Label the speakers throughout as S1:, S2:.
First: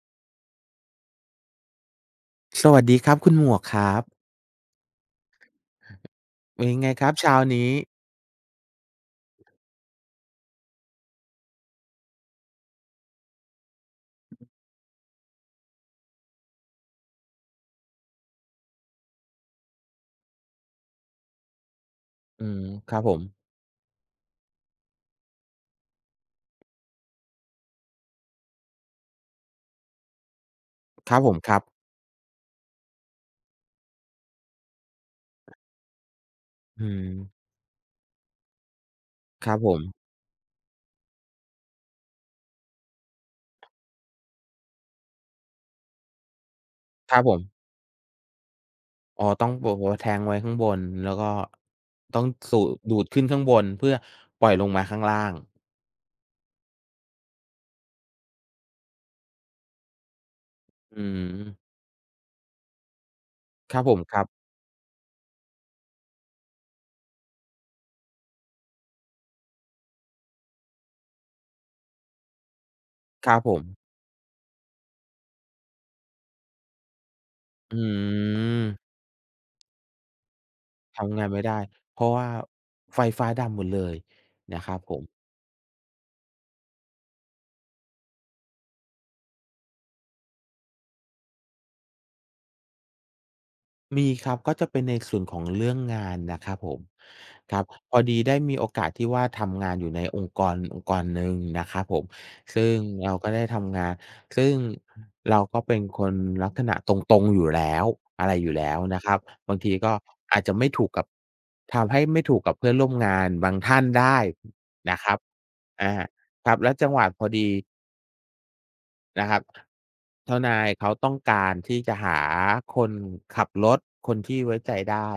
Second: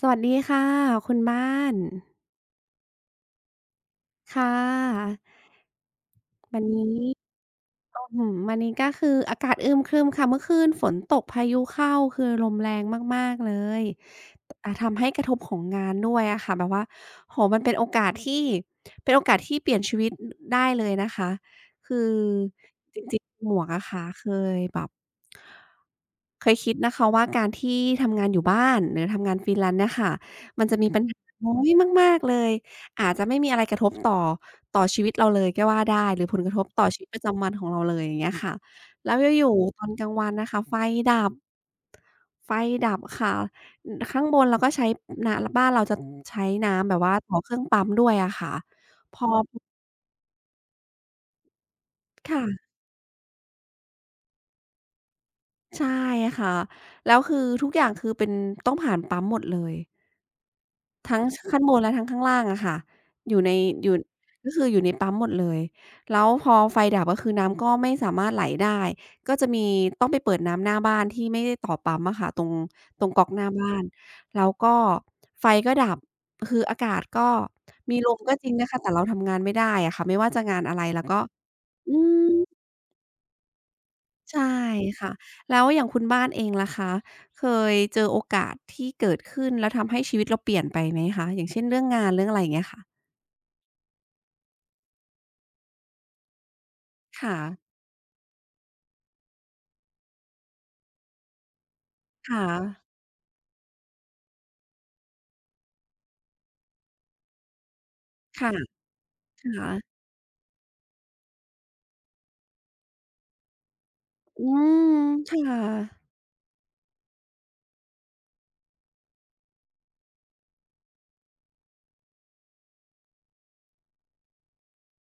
S1: สวัสดีค่ะคุณบ้าน
S2: สวัสดีครับคุณหมวกครับ
S1: ค่ะวั
S2: เป็
S1: น
S2: นยังไงค
S1: นี้
S2: รับเช้านี้
S1: อื้อฮือวันนี้ก็คืออากาศอึมครึมค่ะเมื่อคืนฝนตกพายุเข้าคือลมแรงมากๆเลยทำให้กระทบของงานด้วยอะค่ะแบบว่าโอ้โฮมันเป็นโอกาสที่เป็นโอกาสที่เปลี่ยนชีวิตอได้เลยนะคะคือ
S2: อืมค
S1: จ
S2: รับผ
S1: ริ
S2: ม
S1: งๆหมวกอะค่ะเคยแบบเคยคิดนะคะว่าการที่ทำงานอยู่บ้านหรือทำงาน Freelance เนี่ยค่ะมันจะมีปัญ
S2: ครั
S1: หา
S2: บผมค
S1: น้อ
S2: รับ
S1: ยมากๆเลย อาจจะไม่มีอะไรกระทบต่อต่อชีวิตเราเลยก็ว่าได้หรือผลกระทบ
S2: อื
S1: ต่อชีวิต
S2: ม
S1: ประจำวันของเราเลยอย่างเงี้ยค่ะแล้วอ
S2: ค
S1: ยู่
S2: รับผ
S1: ๆต
S2: ม
S1: อนกลางวันนะคะไฟดับไฟดับค่ะอข้างบนเราก็ใช้นบ้านเราจะใช้น้ำแบบ
S2: ค
S1: ว่า
S2: รับผ
S1: ต่อเครื่อง
S2: ม
S1: ปั๊มด้วยอะค่ะพ
S2: อ๋อ
S1: อ
S2: ต้องโอ้โฮแทงไว้ข้างบนแล้วก็ต้องสู
S1: ค่ะ
S2: ดดูดขึ้นข้างบนเพื่อปล่อยลงมาข้างล่าง
S1: ใช่ค่ะแล้วคือทุกอย่างคือเป็นต้องผ่านปั๊มหมดเลย
S2: อื
S1: ทั้งชข้างบ
S2: ม
S1: นและทั้งข้างล่างอะค่ะอยู่ใน
S2: ครับ
S1: อ
S2: ผ
S1: ยู่
S2: มครับ
S1: ก็คืออยู่ในปั๊มหมดเลยแล้วพอไฟดับก็คือน้ำก็ไม่สามารถไหลได้ ก็จะมีต้องไปเปิดน้ำหน้าบ้านที่ไม่ได้ต่อปั๊มอะค่ะตรงตรงก๊
S2: ค
S1: อก
S2: รั
S1: ห
S2: บ
S1: น้า
S2: ผม
S1: บ้านแล้วก็ไฟก็ดับคืออากาศก็
S2: อื
S1: มีลมก็จริง
S2: ม
S1: นะคะแต่เราทำงานไม่ได้อะค่ะไม่ว่าจะงานอะไรแล้วก็
S2: ทำงานไม่ได้
S1: อื
S2: เพราะ
S1: ม
S2: ว่าไฟฟ้าดับหมดเลย
S1: ใช่
S2: นะครับผม
S1: ค่ะแล้วอย่างคุณบ้านเองล่ะคะเคยเจอโอกาสที่เกิดขึ้นแล้วทำให้ชีวิตเราเปลี่ยนไปไหมคะอย่างเช่นเรื่องงานเรื่องอะไรอย่างเงี้ยค่ะ
S2: มีครับก็จะเป็นในส่วนของเรื่องงานนะครับผม
S1: ค่ะ
S2: ครับพอดีได้มีโอกาสที่ว่าทำงานอยู่ในองค์กรหนึ่งนะครับผม
S1: ค่ะ
S2: ซึ่งเราก็ได้ทำงานซึ่งเราก็เป็นคนลักษณะตรงๆอยู่แล้วอะไรอ
S1: ค่ะ
S2: ยู่แล้วนะครับ
S1: ค
S2: บางทีก็
S1: ่ะ
S2: อาจจะไม่ถูกกับทำให้ไม่ถูกกับเพื่อนร่วมงานบางท่านได้
S1: อืม
S2: นะครับ
S1: ค่
S2: อา
S1: ะ
S2: ครับแล้วจังหวะพอดี นะครับเจ้านายเขาต้องการที่จะหาคนขับรถคนที่ไว้ใจได้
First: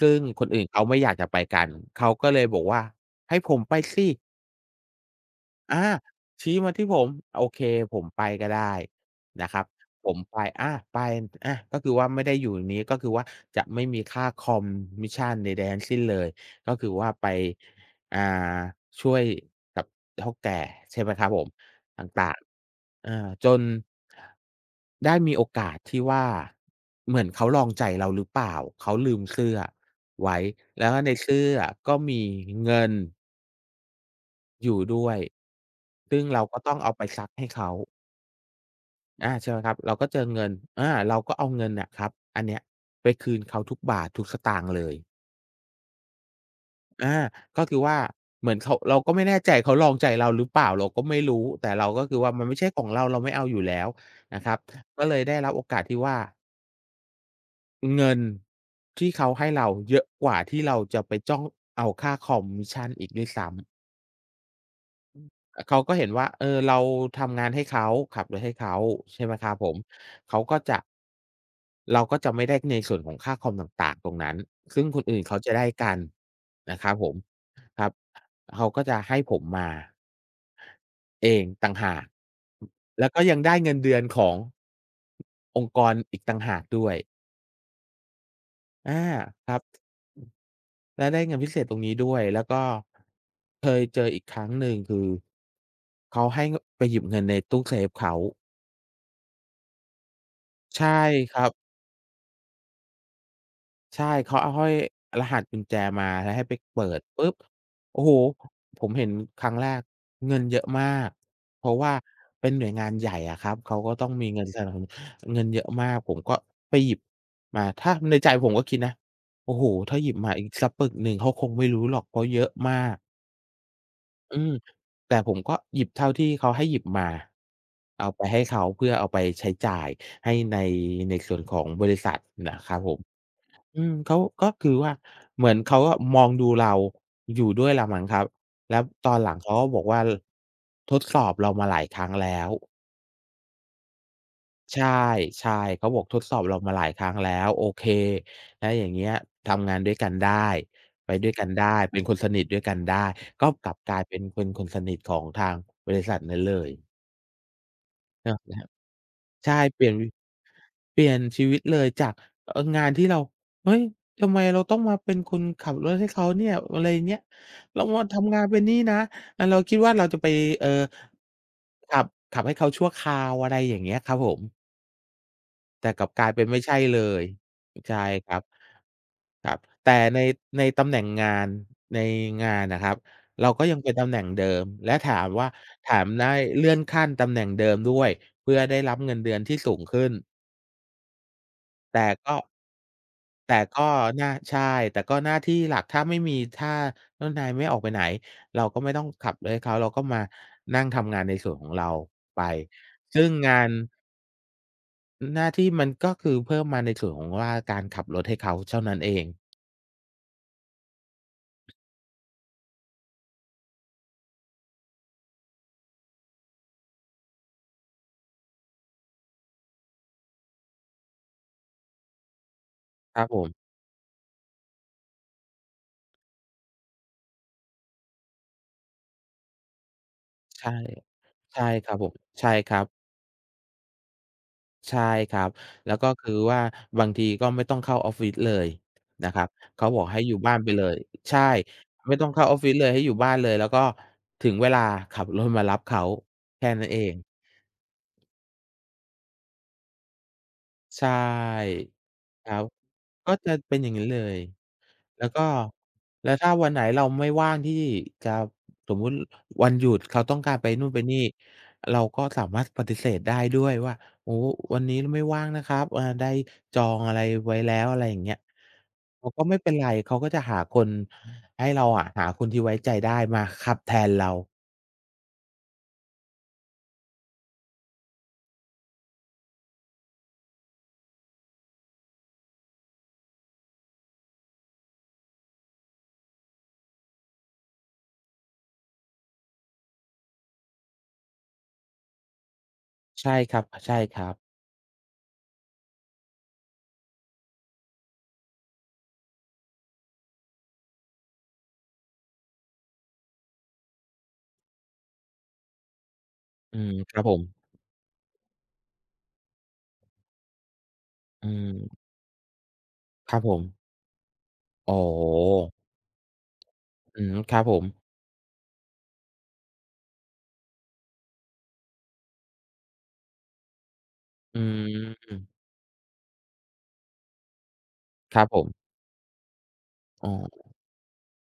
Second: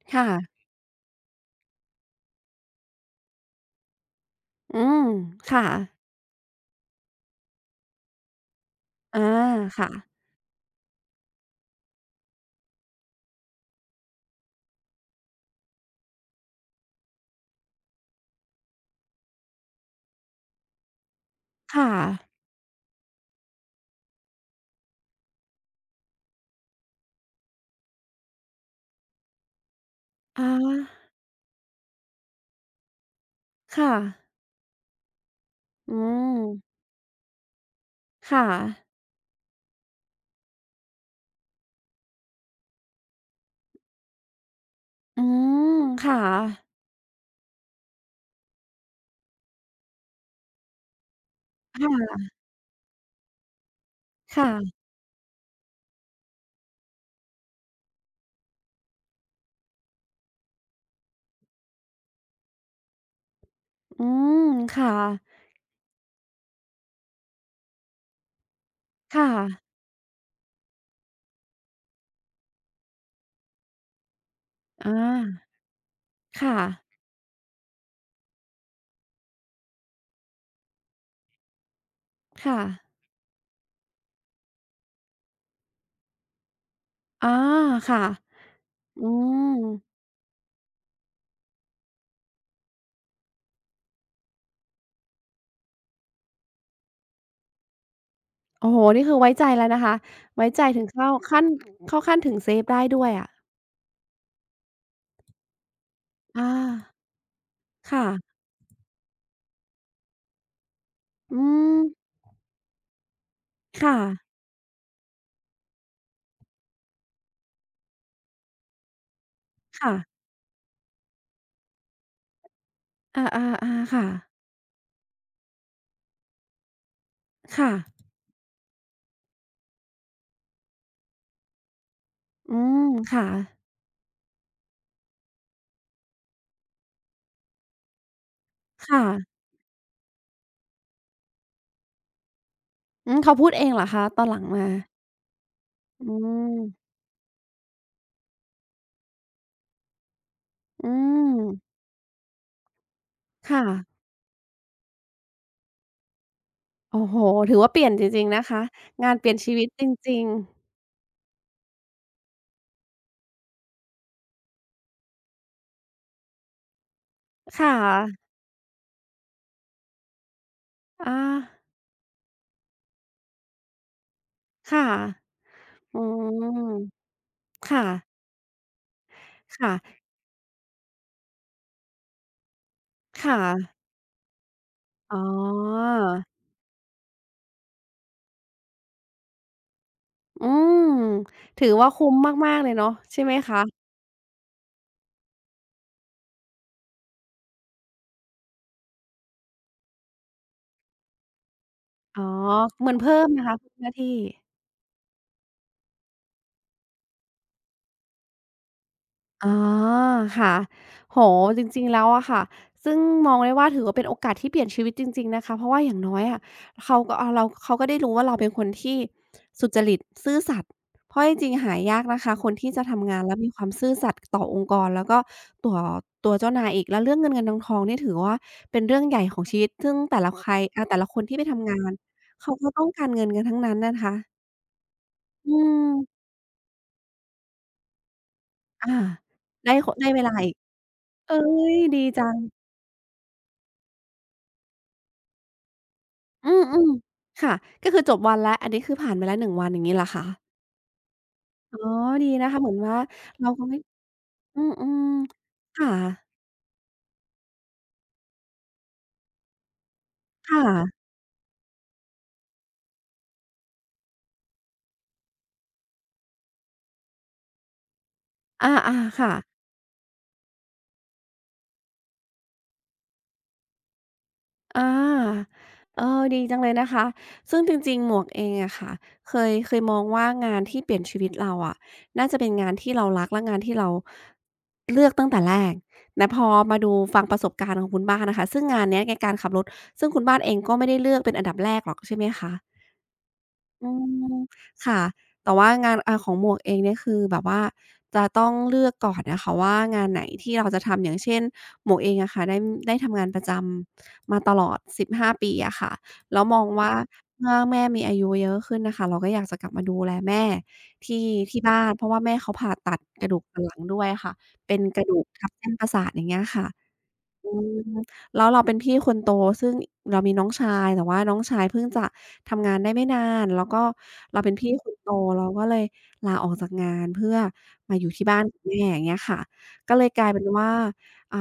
S2: ซึ่งคน
S1: ค่ะ
S2: อื่นเขาไม่อยากจะไปกัน เขาก็เลยบอกว่าให้ผมไปสิ
S1: อืมค่ะ
S2: อาชี้มาที่ผมโอเคผมไปก็ได้
S1: อา
S2: นะครับ
S1: ค่ะ
S2: ผมไปไปก็คือว่าไม่ได้อยู่นี้ก็คือว่าจะไม่มีค่าคอมมิชชันใดๆทั้งสิ้นเลยก็คือว่าไปอ่าช่วยกับเฒ่าแก่ใช่ไหมครับผม
S1: ค่ะ
S2: ต่างๆอาจนได้มีโอกาสที่ว่าเหมือนเขาลองใจเราหรือเปล่าเขาลืมเสื้อไว้
S1: อา
S2: แล้วในเสื้อก็มีเงิน
S1: ค่ะ
S2: อยู่ด้วย
S1: อื
S2: ซึ่งเราก็ต้อ
S1: ม
S2: งเอาไปซักให้เขา
S1: ค่ะ
S2: ใช่ไหมครับเราก็เจอเงินเราก็เอาเงินน่ะครับอันเนี้ยไปคืนเขาทุกบาททุกสตางค์เลย
S1: อืมค่ะ
S2: อาก็คือว่าเหมือนเขาเราก็ไม่แน่ใจเขาลองใจเราหรือเปล่าเราก็ไม่รู้แต่เรา
S1: ค่
S2: ก็คื
S1: ะ
S2: อว่ามันไม่ใช่ของเราเราไม่เอาอยู่แล้วนะครับ
S1: ค่ะ
S2: ก็เลยได้รับโอกาสที่ว่าเงินที่เขาให้เราเยอะกว่าที่เราจะไปจ้องเอาค่าคอมมิชชันอีกด้วยซ้ำ
S1: อืมค่ะ
S2: อเขาก็เห็นว่าเราทำงานให้เขาขับรถให้เขาใช่
S1: ค่ะ
S2: ไหมครับผมเขาก็จะเราก็จะไม่ได้ในส่วนของค่าคอมต่างๆตรงนั้นซึ่
S1: อ
S2: งคนอื่นเขา
S1: า
S2: จะได้กัน
S1: ค่ะ
S2: นะครับผมครับเขาก็จะให้ผมมาเองต่างหาก
S1: ค่ะ
S2: แล้วก็ยังได้เงินเดือนขององค์กรอีกต่างหากด้วย
S1: อาค่ะ
S2: อา
S1: อื
S2: ครั
S1: ม
S2: บ และได้เงินพิเศษตรงนี้ด้วยแล้วก็เคยเจออีกครั้งหนึ่งคือเขาให้งไปหยิบเงินในตู้เซฟเขา
S1: โอ้โฮนี่คือไว้ใจแล้วนะคะไว้ใจถึง
S2: ใช่
S1: เข้า
S2: ค
S1: ขั้น
S2: รับ
S1: เข้าขั้นถึงเซฟได้ด้วยอะ
S2: ใช่เขาเอาห้อยรหัสกุญแจมาแล้วให้
S1: อา
S2: ไปเปิดปุ๊บ
S1: ค
S2: โอ้โฮ
S1: ่ะ
S2: ผมเห็นครั้งแรกเงินเยอะมาก
S1: อื
S2: เพราะ
S1: ม
S2: ว่าเป็นหน่วยงานใหญ่อะครับเขาก็
S1: ค่ะ
S2: ต้องมีเงินสนับสนุนเงินเยอะมากผมก็ไปหยิบมาถ้าในใจผมก็คิดนะโอ้โฮ
S1: ค่ะ
S2: ถ้าหยิบมาอีกสักปึกหนึ่งเขาคงไม่รู้หรอกเพราะเยอะมาก
S1: อาๆๆค่ะ
S2: อืมแต่ผมก็หยิบเท่าที่เขาให้หยิบมา
S1: ค่ะ
S2: เอาไปให้เขาเพื่อเอาไปใช้จ่ายให้ในส่วนของบริษัท
S1: อื
S2: นะครับ
S1: ม
S2: ผม
S1: ค่ะ
S2: อืมเขาก็คือว่าเหมือนเขาอะมองดูเราอยู่ด้วยแหละมั้งครับแล้ว
S1: ค่ะ
S2: ตอนหลังเขาก็บอกว่าทดสอบเรามาหลายครั้งแล้ว
S1: อืมเขาพูดเองเหรอคะตอนหลังมา
S2: ใช่ใช่เขาบอก
S1: อื
S2: ทดสอบเรามาหลาย
S1: ม
S2: ครั้งแล้วโอเคถ้าอย่างเงี้ยทำงานด้วยกันได้
S1: อื
S2: ไปด้ว
S1: ม
S2: ยกันได้เป็นคนสนิทด้วยกันได้ก็
S1: ค่ะ
S2: กลับกลายเป็นคนสนิทของทางบริษัทนั้นเลย
S1: โอ้โฮถือว่าเปลี่ยนจริงๆ
S2: เนาะ
S1: นะ
S2: นะค
S1: คะ
S2: รับ
S1: งานเปลี่ยน
S2: ใช่
S1: ชีวิต
S2: เป
S1: จ
S2: ลี่ยน
S1: ริง
S2: เปลี่ยนชีวิตเลยจากงานที่เราเฮ้ยทำไมเราต้องมาเป็นคนขับรถให้เขาเนี่ยอะไรเงี้ย
S1: ๆค่ะ
S2: เรามาทำงานเป็นนี่นะเราคิดว่าเราจะไปเอ่อ
S1: อา
S2: ขับขับให้เขาชั่วคราวอะไรอย่างเงี้ยครับผม
S1: ค่ะ
S2: แต่
S1: อื
S2: กลับกลายเป็น
S1: ม
S2: ไม่ใช่เลย
S1: ค
S2: ใช่
S1: ่ะ
S2: ครับครับแต่
S1: ค่ะ
S2: ในตำแหน่งงานในงานน่ะครับ
S1: ค่ะ
S2: เราก็ยังเป็นตำแหน่งเดิมและถา
S1: อ๋อ
S2: มว่าถามได้เลื่อนขั้นตำแหน่งเดิมด้วยเพื่อได้รับเงินเดือนที่สูงขึ้น
S1: อืมถือว่า
S2: แต่
S1: คุ้ม
S2: ก็
S1: มากๆเลยเนาะใช่ไหม
S2: แต่
S1: คะ
S2: ก็หน้าใช่แต่ก็หน้าที่หลักถ้าไม่มีถ้าเจ้านายไม่ออกไปไหนเราก็ไม่ต้องขับรถให้เขาเราก็มานั่งทำงานในส่วนของเรา
S1: อ๋อ
S2: ไป
S1: เหมือนเพิ่
S2: ซึ่
S1: ม
S2: ง
S1: นะ
S2: งา
S1: คะ
S2: น
S1: ทุกหน้าที่
S2: หน้าที่มันก็คือเพิ่มมาในส่วนของว่าการขับรถให้เขาเท่านั้นเอง
S1: อ๋อค่ะโอ้โฮจริงๆแล้วอะค่ะซึ่งมองได้ว่าถือว่าเป็นโอกาสที่เปลี่ยนชีวิตจริงๆนะคะเพราะว่าอย่างน้อยอะเขาก็เราเขาก็ได้รู้ว่าเราเป็นคนที่สุจริตซื่อสัตย์เพราะจริงๆหายากนะคะคนที่จะทำ
S2: ค
S1: งาน
S2: รับ
S1: แล้
S2: ผ
S1: วมีควา
S2: ม
S1: มซื่อสัตย์ต่อองค์กรแล้วก็ต่วตัวเจ้านายอีกแล้วเรื่องเงินเงินทองทองนี่ถือว่าเป็นเรื่องใหญ่ของชีวิตซึ่งแต่ละใคร
S2: ใช่
S1: แต่ละคนที่ไป
S2: ใช่
S1: ทำงา
S2: ค
S1: น
S2: รับผมใช่
S1: เขาก็
S2: ครั
S1: ต้อ
S2: บ
S1: งการเงินกันทั้งนั้นนะคะ
S2: ใช่ครับ
S1: อื
S2: แล้วก็
S1: ม
S2: คือว่าบางทีก็ไม่ต้องเข้าออฟฟิศเลย
S1: อา
S2: นะครับ
S1: ได้
S2: เขา
S1: ค
S2: บอก
S1: ได้
S2: ให้
S1: เว
S2: อ
S1: ลา
S2: ยู่
S1: อี
S2: บ้า
S1: ก
S2: นไปเลย
S1: เอ๊
S2: ใช่
S1: ยดี
S2: ไม่
S1: จั
S2: ต้อง
S1: ง
S2: เข้าออฟฟิศเลยให้อยู่บ้านเลยแล้วก็ถึงเวลาขับรถมารับเขา
S1: อื
S2: แค่นั้น
S1: ม
S2: เอง
S1: ๆค่ะก็คือจบวันแล้วอันนี้คือผ่านไปแล้วหนึ่งวันอย่างงี้เหรอคะ
S2: ใช่
S1: อ๋อดี
S2: ค
S1: นะ
S2: รั
S1: คะ
S2: บ
S1: เหมือนว่า
S2: ก็
S1: เรา
S2: จะ
S1: ก็
S2: เป็
S1: ไม่
S2: นอย่างงี้เลย
S1: อืม
S2: แล้วก็
S1: ๆค่ะ
S2: แล้วถ้าวันไหนเราไม่ว่างที่จะสมมุติวันหยุดเขาต้องการ
S1: ค่ะ
S2: ไปนู่นไปนี่เราก็สามารถปฏิเสธได้ด้วยว่าโอ้วันนี้ไม่ว่างนะครับได้จองอะไรไว้แล้วอะไรอย่างเงี้ย
S1: อาๆ
S2: เขา
S1: ค่ะ
S2: ก็ไม่เป็นไรเขาก็จะหาคนให้เราอะหาคนที่ไว้ใจได้มาขับแทนเรา
S1: อาเออดีจังเลยนะคะซึ่งจริงๆหมวกเองอะค่ะเคยเคยมองว่างานที่เปลี่ยนชีวิตเราอะน่าจะเป็นงานที่เรารักและงานที่เราเลือกตั้งแต่แรกแต่พอมาดูฟังประสบการณ์ของคุณบ้านนะคะซึ่งงานเนี้ยในการขับรถซึ่งคุณบ้านเองก็ไม่ได้เลือกเป็นอันดับแรกหรอกใช่ไหมคะ
S2: ใช่ครับ
S1: อื
S2: ใช่ค
S1: ม
S2: รับ
S1: ค่ะแต่ว่างานของหมวกเองเนี่ยคือแบบว่าจะต้องเลือกก่อนนะคะว่างานไหนที่เราจะทำอย่างเช่นหมวกเองอะค่ะได้ได้ทำงานประจำมาตลอด15ปีอะค่ะแล้วมอง
S2: อืม
S1: ว่า
S2: ครับผม
S1: เมื่อแม่มีอายุเยอะขึ้นน่ะค่ะเราก็อยากจะกลับมาดูแลแม่ที่
S2: อื
S1: ที่บ้าน
S2: ม
S1: เพราะว่าแม่เขาผ่าตัดกระ
S2: ครั
S1: ดู
S2: บ
S1: ก
S2: ผ
S1: สั
S2: ม
S1: นหลังด้วยอะค่ะเป็น
S2: อ๋
S1: ก
S2: อ
S1: ระดูกทับเส้นประสาทอย่างเงี้ยค่ะ
S2: อืม
S1: อื
S2: ครับผ
S1: ม
S2: ม
S1: แล้วเราเป็นพี่คนโตซึ่งเรามีน้องชายแต่ว่าน้องชายเพิ่งจะทำงานได้ไม่นานแล้วก็เราเป็น
S2: อื
S1: พี่คนโต
S2: ม
S1: เราก็เลยลาออกจากงานเพื่อมาอยู่ที่
S2: ค
S1: บ้า
S2: รั
S1: น
S2: บผ
S1: กับแม่
S2: ม
S1: อย่างเงี้ยค่ะก็เลยกลา
S2: อ๋อ
S1: ยเป็นว่าอ่า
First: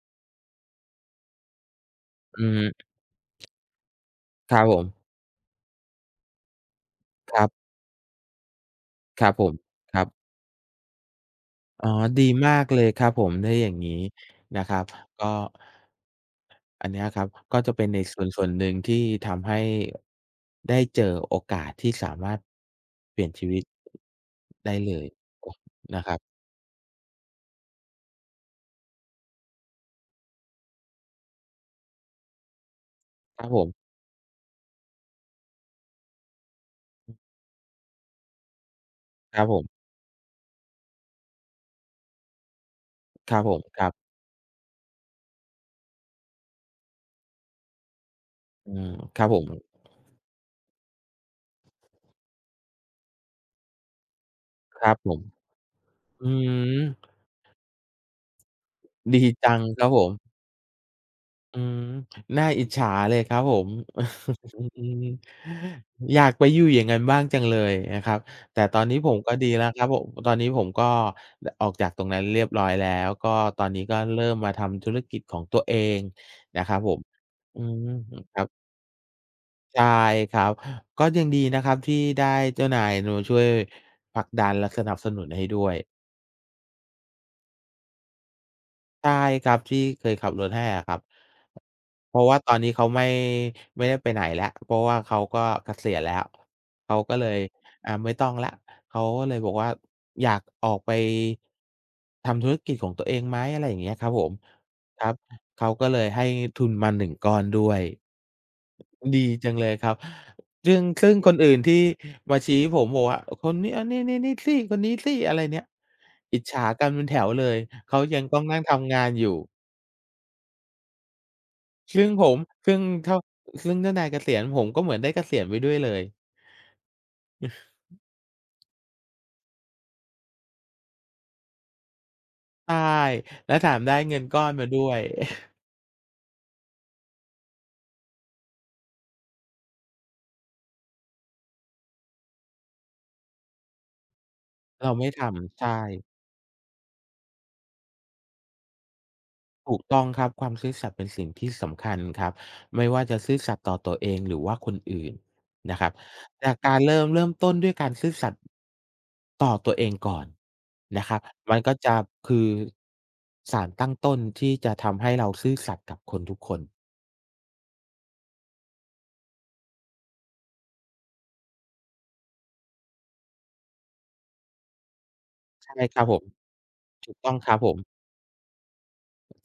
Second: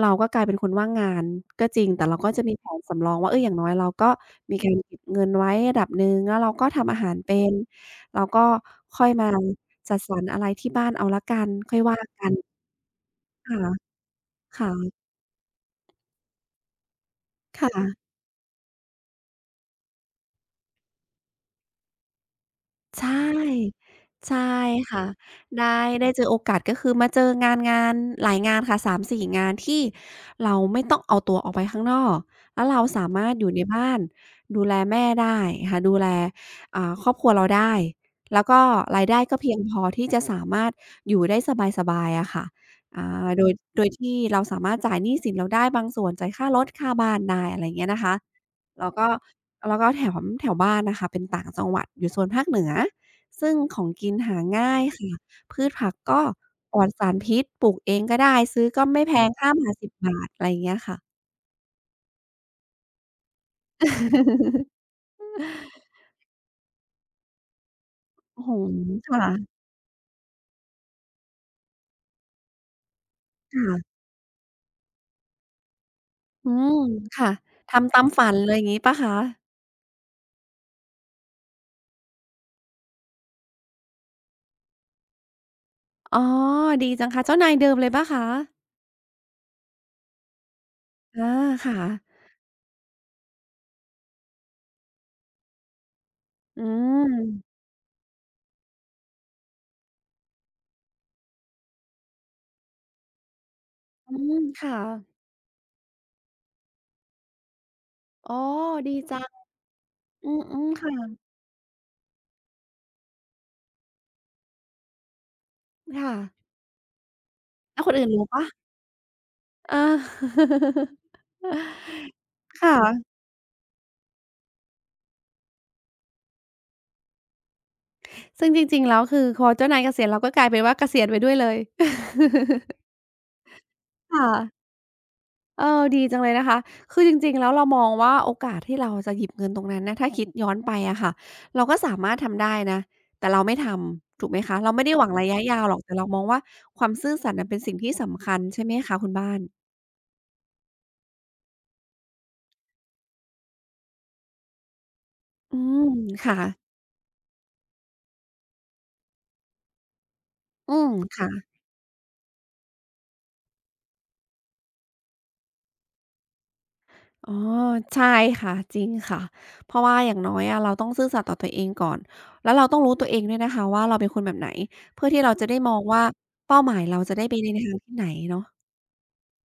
S1: เราก็กลายเป็นคนว่างงานก็จริงแต่เราก็จะ
S2: อื
S1: มีแผน
S2: ม
S1: สำรองว่าเอออย่างน้อยเราก็
S2: ค
S1: มี
S2: รับ
S1: กา
S2: ผ
S1: ร
S2: ม
S1: เก็บเงินไว้ระดับหนึ่งแล้วเราก็ทำอาหาร
S2: ค
S1: เป็
S2: รั
S1: น
S2: บ
S1: เราก็ค่อย
S2: ค
S1: มา
S2: รับผมค
S1: จัด
S2: รับ
S1: สรรอะไรที่บ้านเอาแล้วกันค่อย
S2: อ๋อ
S1: ว่า
S2: ดี
S1: กัน
S2: มากเลยครับผมถ้า
S1: ค่ะ
S2: อย่างงี้
S1: ค
S2: นะครับ
S1: ่ะ
S2: ก็อันเนี้ยครับก็
S1: ค่ะ
S2: จะเป็นในส่วนหนึ่งที่ทำให้ได้เจอโอกาสที่สามารถ
S1: ใช
S2: เปลี่ยนชีวิต
S1: ่ใช่
S2: ได้เล
S1: ค่ะ
S2: ยโอ้
S1: ได้
S2: นะ
S1: ได้
S2: ครับ
S1: เจอโอกาสก็คือมาเจองานหลายงานค่ะ3-4งานที่เราไม่ต้องเอาตัวออกไปข้างนอกแล้วเราสามารถ
S2: ค
S1: อ
S2: รับ
S1: ยู่
S2: ผ
S1: ใน
S2: ม
S1: บ้านดูแลแม่ได้ค่ะดูแลครอบครัวเราได้แล้วก็รายได้
S2: ค
S1: ก็
S2: รับ
S1: เพี
S2: ผ
S1: ยงพ
S2: ม
S1: อที่จะสามารถอยู่ได้สบายๆอะค่ะอ่า
S2: ครับ
S1: โด
S2: ผ
S1: ย
S2: มค
S1: โด
S2: รั
S1: ย
S2: บ
S1: ที่เราสามารถจ่ายหนี้สินเราได้บางส่วนจ่ายค่ารถค่าบ้านได้อะไรอย่างเงี้ยนะคะ
S2: อื
S1: เรา
S2: ม
S1: ก็
S2: ครับผม
S1: แล้วก็แถวแถวบ้านน่ะค่ะเป็นต่างจังหวัดอยู่โซนภาคเหนือซึ่งของกินหาง่า
S2: ค
S1: ย
S2: รับผ
S1: ค่ะ
S2: ม
S1: พืชผักก็
S2: อื
S1: ปลอดสา
S2: ม
S1: รพิษปลูกเองก็ได้ซื้อก็ไม่แพ
S2: ดี
S1: ง5
S2: จัง
S1: บาท
S2: ครับ
S1: 10บ
S2: ผ
S1: บาท
S2: ม
S1: อะไรอย่างเงี้ยค่ะ
S2: อืมน่าอิจฉาเลยครับผม อืมอยากไปอยู่อย่างนั้นบ้างจังเลยนะครับ
S1: โอ้โฮ
S2: แต่ตอนนี้ผมก็ดี
S1: ค่ะ
S2: แล้วครับผมตอนนี้ผมก็ออกจากตรงนั้นเรียบร้อยแล้วก็ตอนนี้ก็
S1: ค่ะ
S2: เริ่มมาทำธุรกิจของตัวเอง
S1: อื
S2: นะครั
S1: ม
S2: บผม
S1: ค่ะ
S2: อืม
S1: ทำตามฝั
S2: ค
S1: น
S2: รั
S1: เลยอ
S2: บ
S1: ย่างงี้เปล่าคะ
S2: ใช่ครับก็ยังดีนะครับที่ได้เจ้านายช่วยผลักดันและสนับสนุนให้ด้วย
S1: อ๋อดีจังค่ะเจ้านายเดิมเลยเปล่าคะ
S2: ใช่ครับที่เคยขับรถให้อะครับ
S1: อาค่ะ
S2: เพราะว่าตอนนี้เขาไม่ได้ไปไหนแล้วเพราะว่าเขาก็เกษียณแล้ว
S1: อื
S2: เขา
S1: ม
S2: ก็เลยไม่ต้องแล้วเขาก็เลยบอกว่าอยากออกไปทำธุรกิจของตัวเองไหมอะไรอย่างเงี้ยครับ
S1: อื
S2: ผม
S1: มค่ะ
S2: ครับเขาก็เลยให้ทุนมาหนึ่งก้อนด้วย
S1: อ๋อดีจั
S2: ดี
S1: ง
S2: จังเลยครับ
S1: อืมๆ
S2: ซึ่
S1: ค่ะ
S2: งคนอื่นที่มาชี้ผมบอกว่าคนนี้นี่ๆนี่สิคนนี้สิอะไรเนี่ย
S1: ค่ะ
S2: อิจฉากันเป็นแถวเลย
S1: แล้วคน
S2: เขา
S1: อื่น
S2: ยัง
S1: รู้เป
S2: ต้อ
S1: ล่า
S2: งนั่งทำงานอยู่
S1: เอา
S2: ซึ่งผม
S1: ค
S2: ซึ่ง
S1: ่ะ
S2: เท่าซึ่งเจ้านายเกษียณผมก็เหมือนได้เกษียณไปด้วยเลย
S1: ซึ่งจริงๆแล้วคือพอเจ้านายเกษียณเราก็กลายเป็นว่าเกษียณไปด้วยเลย
S2: ใช่และแถมได้เงิน
S1: ค่ะ
S2: ก้อน มาด้วย
S1: เออดีจังเลยนะคะคือจริงๆแล้วเรามองว่าโอกาสที่เราจะหยิบเงินตรงนั้นนะถ้าคิดย้อนไปอะค่ะเราก็สามารถทำได้นะแต่เราไม่ทำ ถูกไหมคะ เราไม่
S2: เรา
S1: ได้หวั
S2: ไม่
S1: งระยะ
S2: ทำ
S1: ยาวหรอ
S2: ใช่
S1: กแต่เรามองว่าความซื่อสัตย์น่ะเป็นสิ่งที่สำคัญใช่ไหมคะคุณบ้าน
S2: ถูกต้องครับความซื่อสัตย์เป็นสิ่งที่สำคัญครับไม่ว่าจะซื่อสัตย์ต่อตัวเองหรือว่าคนอื่น
S1: อื
S2: นะค
S1: ม
S2: รับ
S1: ค่ะ
S2: กการเริ่มเริ่มต้นด้วยการซื่อสัตย์ต่อตัวเองก่อน
S1: อืม
S2: นะครับ
S1: ค่ะ
S2: มันก็จะคือสารตั้งต้นที่จะทำให้เราซื่อสัตย์กับคนทุกคน
S1: อ๋อใช่ค่ะจริงค่ะเพราะว่าอย่างน้อยอะเราต้องซื่อสัตย์ต่อตัวเองก่อนแล้วเราต้องรู้ตัวเองด้วยนะคะว่าเราเป็นคนแบบไหนเพื่อที่เราจะได้ม
S2: ใช่
S1: อง
S2: ค
S1: ว่า
S2: รับผม
S1: เป้าหมายเรา
S2: ถู
S1: จะ
S2: ก
S1: ได้
S2: ต้อ
S1: ไป
S2: งค
S1: ใน
S2: รับผ
S1: ทาง
S2: ม
S1: ที่ไหนเนาะ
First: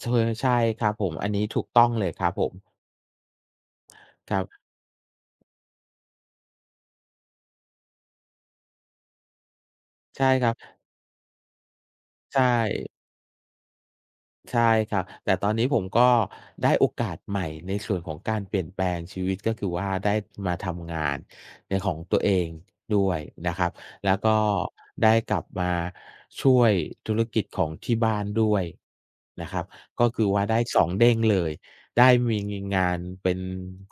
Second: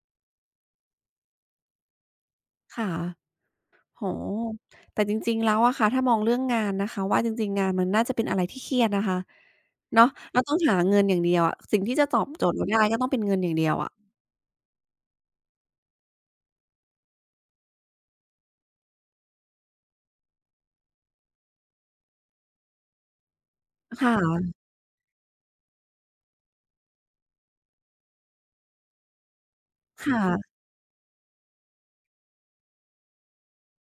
S2: เชอใช่ครับผมอันนี้ถูกต้องเลยครับผม
S1: ค่ะโอ้โฮ
S2: ครับ
S1: แต่จริงๆแล้วอะค่ะถ้ามองเรื่องงานนะคะว่าจริงๆงานมันน่าจะเป็นอะไรที่เครียดนะคะเนาะ
S2: ใช่
S1: เรา
S2: ครั
S1: ต้อ
S2: บ
S1: งหาเงินอย่างเดียวอะสิ่งที่จะตอบ
S2: ใช่
S1: โจทย์เราได้ก็ต้องเป็นเงินอย่างเดียวอะ
S2: ใช่ครับแต่ตอนนี้ผมก็ได้โอกาสใหม่ในส่วนของการเปลี่ยนแปลงชีวิตก็คือว่าได้มาทำงานในของตัวเองด้วยนะครับแล้วก็
S1: ค่ะ
S2: ได้กลับมาช่วยธุรกิจของที่บ้านด้วยนะครับ
S1: ค
S2: ก็คือว่า
S1: ่ะ
S2: ได้สองเด้งเลยได้มีงานเป็น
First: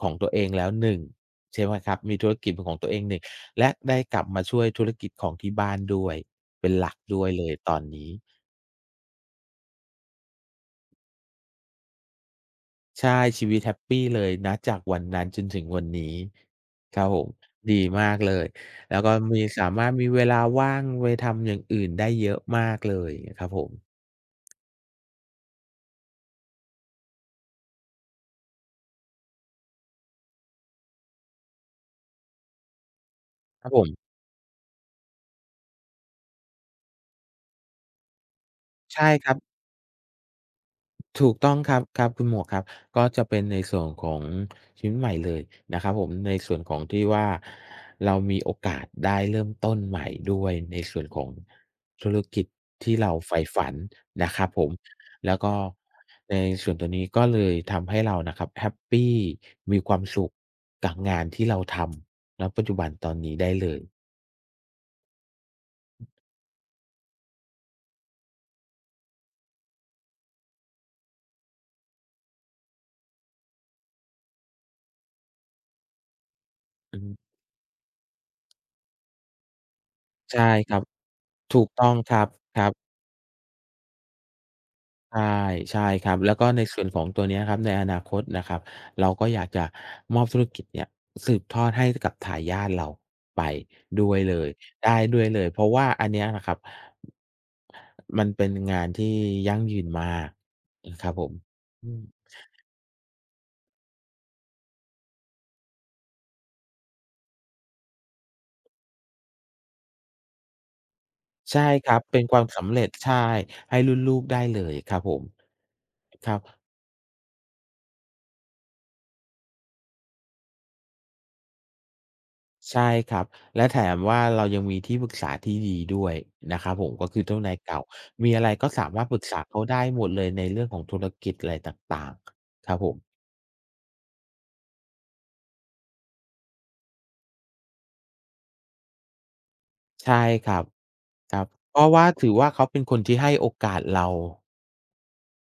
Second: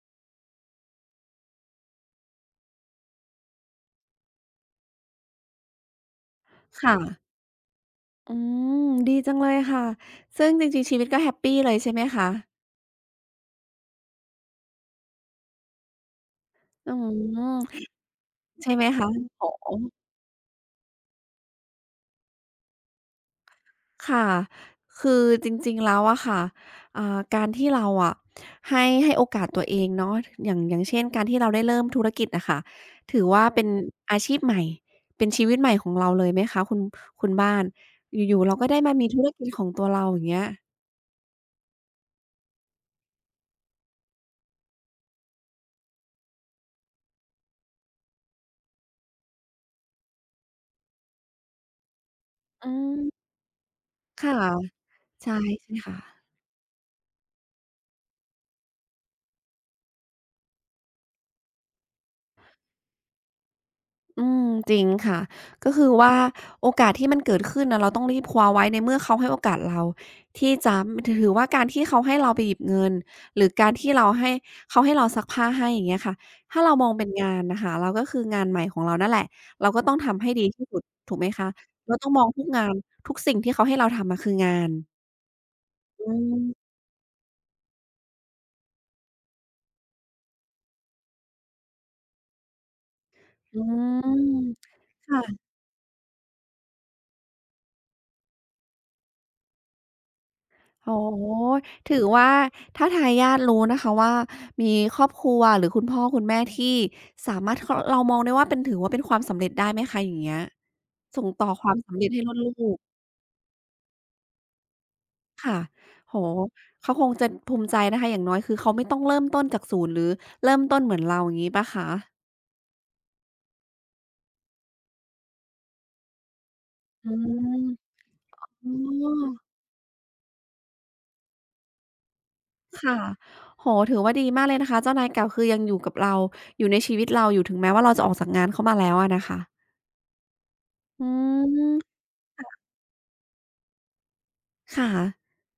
S2: ของตัวเองแล้วหนึงใช่ไหมครับมีธุรกิจเป็นของตัวเองหนงและได้กลับมาช่วยธุรกิจของที่บ้านด้วยเป็นหลัก
S1: ค่ะ
S2: ด้วยเลยตอนนี้
S1: อืมดีจังเลยค่ะซึ่งจริงๆชีวิตก็แฮปปีเลยใช่ไหมคะ
S2: ใช่ชีวิตแฮปปีเลยณจากวันนั้นจนถึงวันนี้
S1: อื
S2: ครับผมดี
S1: ม
S2: มากเลย
S1: ใช่ไหม
S2: แล้ว
S1: คะ
S2: ก็มี
S1: โอ๋
S2: สามารถมีเวลาว่างไปทำอย่างอื่นได้เยอะมากเลยครับผม
S1: ค่ะ คือจริงๆ แล้วอะค่ะอ่าการที่เราอะให้โอกาสตัวเองเนาะอย่างเช่นการที่เราได้เริ่มธุรกิจอะค่ะถือว่าเป็
S2: ครั
S1: น
S2: บผม
S1: อาชีพใหม่ เป็นชีวิตใหม่ของเราเลยไหมคะคุณบ้าน อยู่ๆเราก็ได้มา
S2: ใช่
S1: มีธุ
S2: ค
S1: ร
S2: รั
S1: กิจ
S2: บ
S1: ของตัวเราอย่างเงี้ย
S2: ถูกต้องครับครับคุณหมวกครับก็จะเป็นในส่วนของชีวิตใหม่เลยนะครับผมในส่วนของที่ว่าเรามีโอกาสได้เริ่มต้นใหม่ด้วยในส่วนของธุรกิจ
S1: อื
S2: ที่เรา
S1: ม
S2: ใฝ่ฝันนะ
S1: ค่ะ
S2: ครับผม
S1: ใช่
S2: แล้วก็
S1: ใช่ค่ะ
S2: ในส่วนตัวนี้ก็เลยทำให้เรานะครับแฮปปีมีความสุขกับงานที่เราทำณปัจจุบันตอนนี้ได้เลย
S1: อืมจริงค่ะก็คือว่าโอกาสที่มันเกิดขึ้นน่ะเราต้องรีบคว้าไว้ในเมื่อเขาให้โอกาสเราที่จะถือว่าการที่เขาให้เราไปหยิบเงินหรือการที่เราให้เขาให้เราซักผ้าให้อย่างเงี้ยค่ะถ้าเรามอง
S2: อื
S1: เป็น
S2: ม
S1: งานน่ะค่ะเราก็คืองานใหม่ของเรานั่นแหละเราก็ต้องทำให้
S2: ใช่
S1: ดีที่
S2: ครั
S1: สุ
S2: บ
S1: ดถูกไหมคะ
S2: ถูกต้อง
S1: เราต้
S2: ค
S1: อง
S2: รั
S1: มอ
S2: บ
S1: งทุก
S2: ค
S1: งา
S2: รั
S1: น
S2: บ
S1: ทุกสิ่งที่เขาให้เราทำอะคืองาน
S2: ใช่ใช่ครั
S1: อื
S2: บแล้ว
S1: ม
S2: ก็ในส่วนของตัวเนี้ยครับในอนาคตนะครับเราก็อยากจะมอบธุรกิจเนี่ยสืบทอดให้กับทายาทเราไป
S1: อื
S2: ด้วยเล
S1: ม
S2: ยได้ด้วยเล
S1: ค่ะ
S2: ยเพราะว่าอันเนี้ยนะครับมันเป็นงานที่ยั่งยืนมาก
S1: โอ้
S2: นะครับผ
S1: โฮ
S2: มอื
S1: ถือ
S2: ม
S1: ว่าถ้าทายาทรู้นะคะว่ามีครอบครัวหรือคุณพ่อคุณแม่ที่สามารถคเรามองได้ว่าเป็นถือว่าเป็นความสำเร็จได้ไหมคะอย่างเงี้ยส่งต่อค
S2: ใช่
S1: วาม
S2: ค
S1: สำ
S2: รับ
S1: เร็จ
S2: เป็
S1: ให้
S2: นค
S1: รุ่น
S2: วาม
S1: ลู
S2: สำ
S1: ก
S2: เร็จใช่ให้รุ่นลูกได้เลยครับผม
S1: ค่ะโอ้
S2: ครั
S1: โฮ
S2: บ
S1: เขาคงจะภูมิใจนะคะอย่างน้อยคือเขาไม่ต้องเริ่มต้นจากศูนย์หรือเริ่มต้นเหมือนเราอย่างงี้เปล่าคะ
S2: ใช่ครับและแถมว่าเรายังมีที่ปรึกษาที่ดีด้วยนะครับผมก็
S1: อื
S2: คือเจ้านาย
S1: ม
S2: เก่ามีอะไรก็
S1: อ๋
S2: สามารถปรึกษา
S1: อ
S2: เขาได้หมดเลยในเรื่องของธุรกิจอะไรต่างๆครับผม
S1: ค่ะโอ้โฮถือว่าดีมากเลยนะคะเจ้านายเก่าคือยังอยู่กับเราอยู่ในชีวิตเราอยู่ถึงแม้ว่าเราจะออกจากงานเขามาแล้วอะนะคะ
S2: ใช่ครับ
S1: อื
S2: ครับเพราะ
S1: ม
S2: ว่าถือว่าเขาเป็นคนที่ให้โอกาสเรา
S1: ค่ะ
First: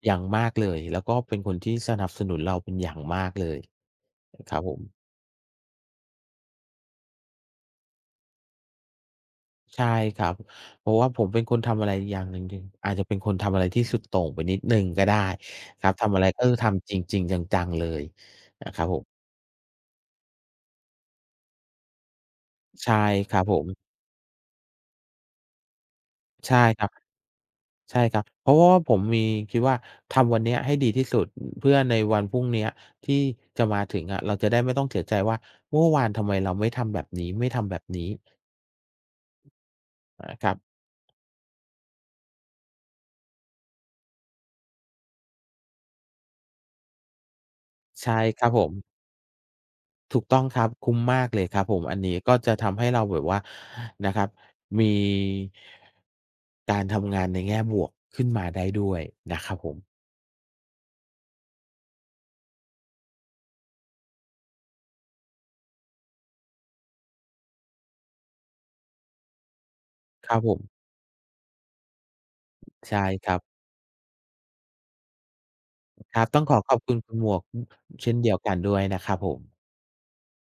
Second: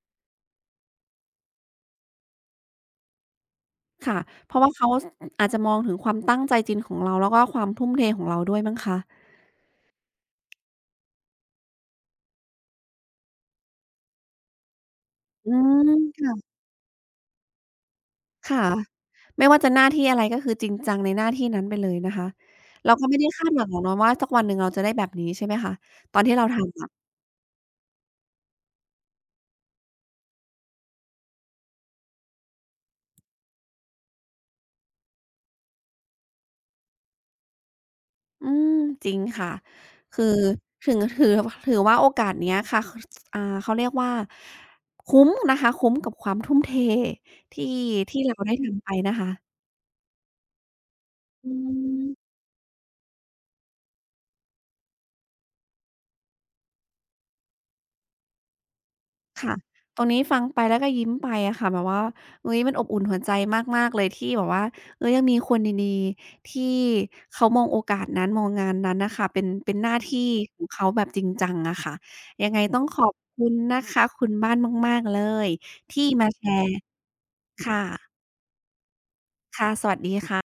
S2: อย่างมากเลยแล้วก็เป็นคนที่สนับสนุนเราเป็นอย่างมากเลย
S1: ค่ะ
S2: ค
S1: เพ
S2: รับ
S1: ราะ
S2: ผ
S1: ว่า
S2: ม
S1: เขาออาจจะมองถึงความตั้งใจจริงของเราแล้วก็ความทุ่มเทของเราด้วยมั้งคะ
S2: ใช่ครับเพราะว่าผมเป็นคนทำอะไรอย่างหนึ่งหนึงอาจจะเป็นคนทำอะไรที่สุดโต่งไปนิดหนึ่งก็ได้
S1: อื
S2: ครั
S1: ม
S2: บทำอะไรก็
S1: ค่ะ
S2: คือทำจริงๆจังๆเลย
S1: ค่ะ
S2: นะครับผม
S1: ไม่ว่าจะหน้าที่อะไรก็คือจริงจังในหน้าที่นั้นไปเลยนะคะเรา
S2: ใช่
S1: ก็ไม่ได้
S2: ครับ
S1: คาด
S2: ผ
S1: หวั
S2: ม
S1: งหรอกเนาะว่าสักวันหนึ่งเราจะได้แบบนี้ใช่ไหมคะตอนที่เรา
S2: ใช่ค
S1: ทำ
S2: รั
S1: อะ
S2: บใช่ครับเพราะว่าผมมีคิดว่าทำวันเนี้ยให้ดีที่สุดเพื่อในวันพรุ่งเนี้ยที่จะมาถึงอะเราจะได้ไม่ต้องเสียใจว่าเมื่อวานทำไมเราไม่ทำแบบนี้ไม่ทำแบบนี้
S1: อืมจริงค่ะคือ
S2: ครับ
S1: ถึงถือถือว่าโอกาสเนี้ยค่ะคเขาเรียกว่าคุ้มนะคะคุ้มกับความทุ่มเทที่
S2: ใช่
S1: ที่เรา
S2: ครับ
S1: ได้
S2: ผม
S1: ทำไปนะคะ
S2: ถูกต้องครับคุ้มมากเลย
S1: อื
S2: ครับผมอันนี้
S1: ม
S2: ก็จะทำให้เราแบบว่านะครับมีการทำงานในแง่บวกขึ้นมาได้ด้วยนะครั
S1: ค่ะ
S2: บผม
S1: ตรงนี้ฟังไปแล้วก็ยิ้มไปอะค่ะแบบว่าเฮ้ยมันอบอุ่นหัวใจมากๆเลยที่แบบว่าเฮ้ยยังมีคนดีๆที่เขามองโอกาสนั้นมองงานนั้นน่ะค่ะเป็นหน้าที่
S2: ครับผ
S1: ข
S2: ม
S1: องเขาแบบจริงจังอะค่ะยังไงต้องข
S2: ใช่
S1: อบ
S2: ครั
S1: คุณ
S2: บ
S1: นะคะคุณบ้านมากๆเลยที่
S2: ครับ
S1: มา
S2: ต้อ
S1: แช
S2: งขอ
S1: ร์
S2: บคุณคุณหมวก
S1: ค
S2: เช่น
S1: ่ะ
S2: เดียวกันด้วยนะครับผม
S1: ค่ะสวัสดีค่ะ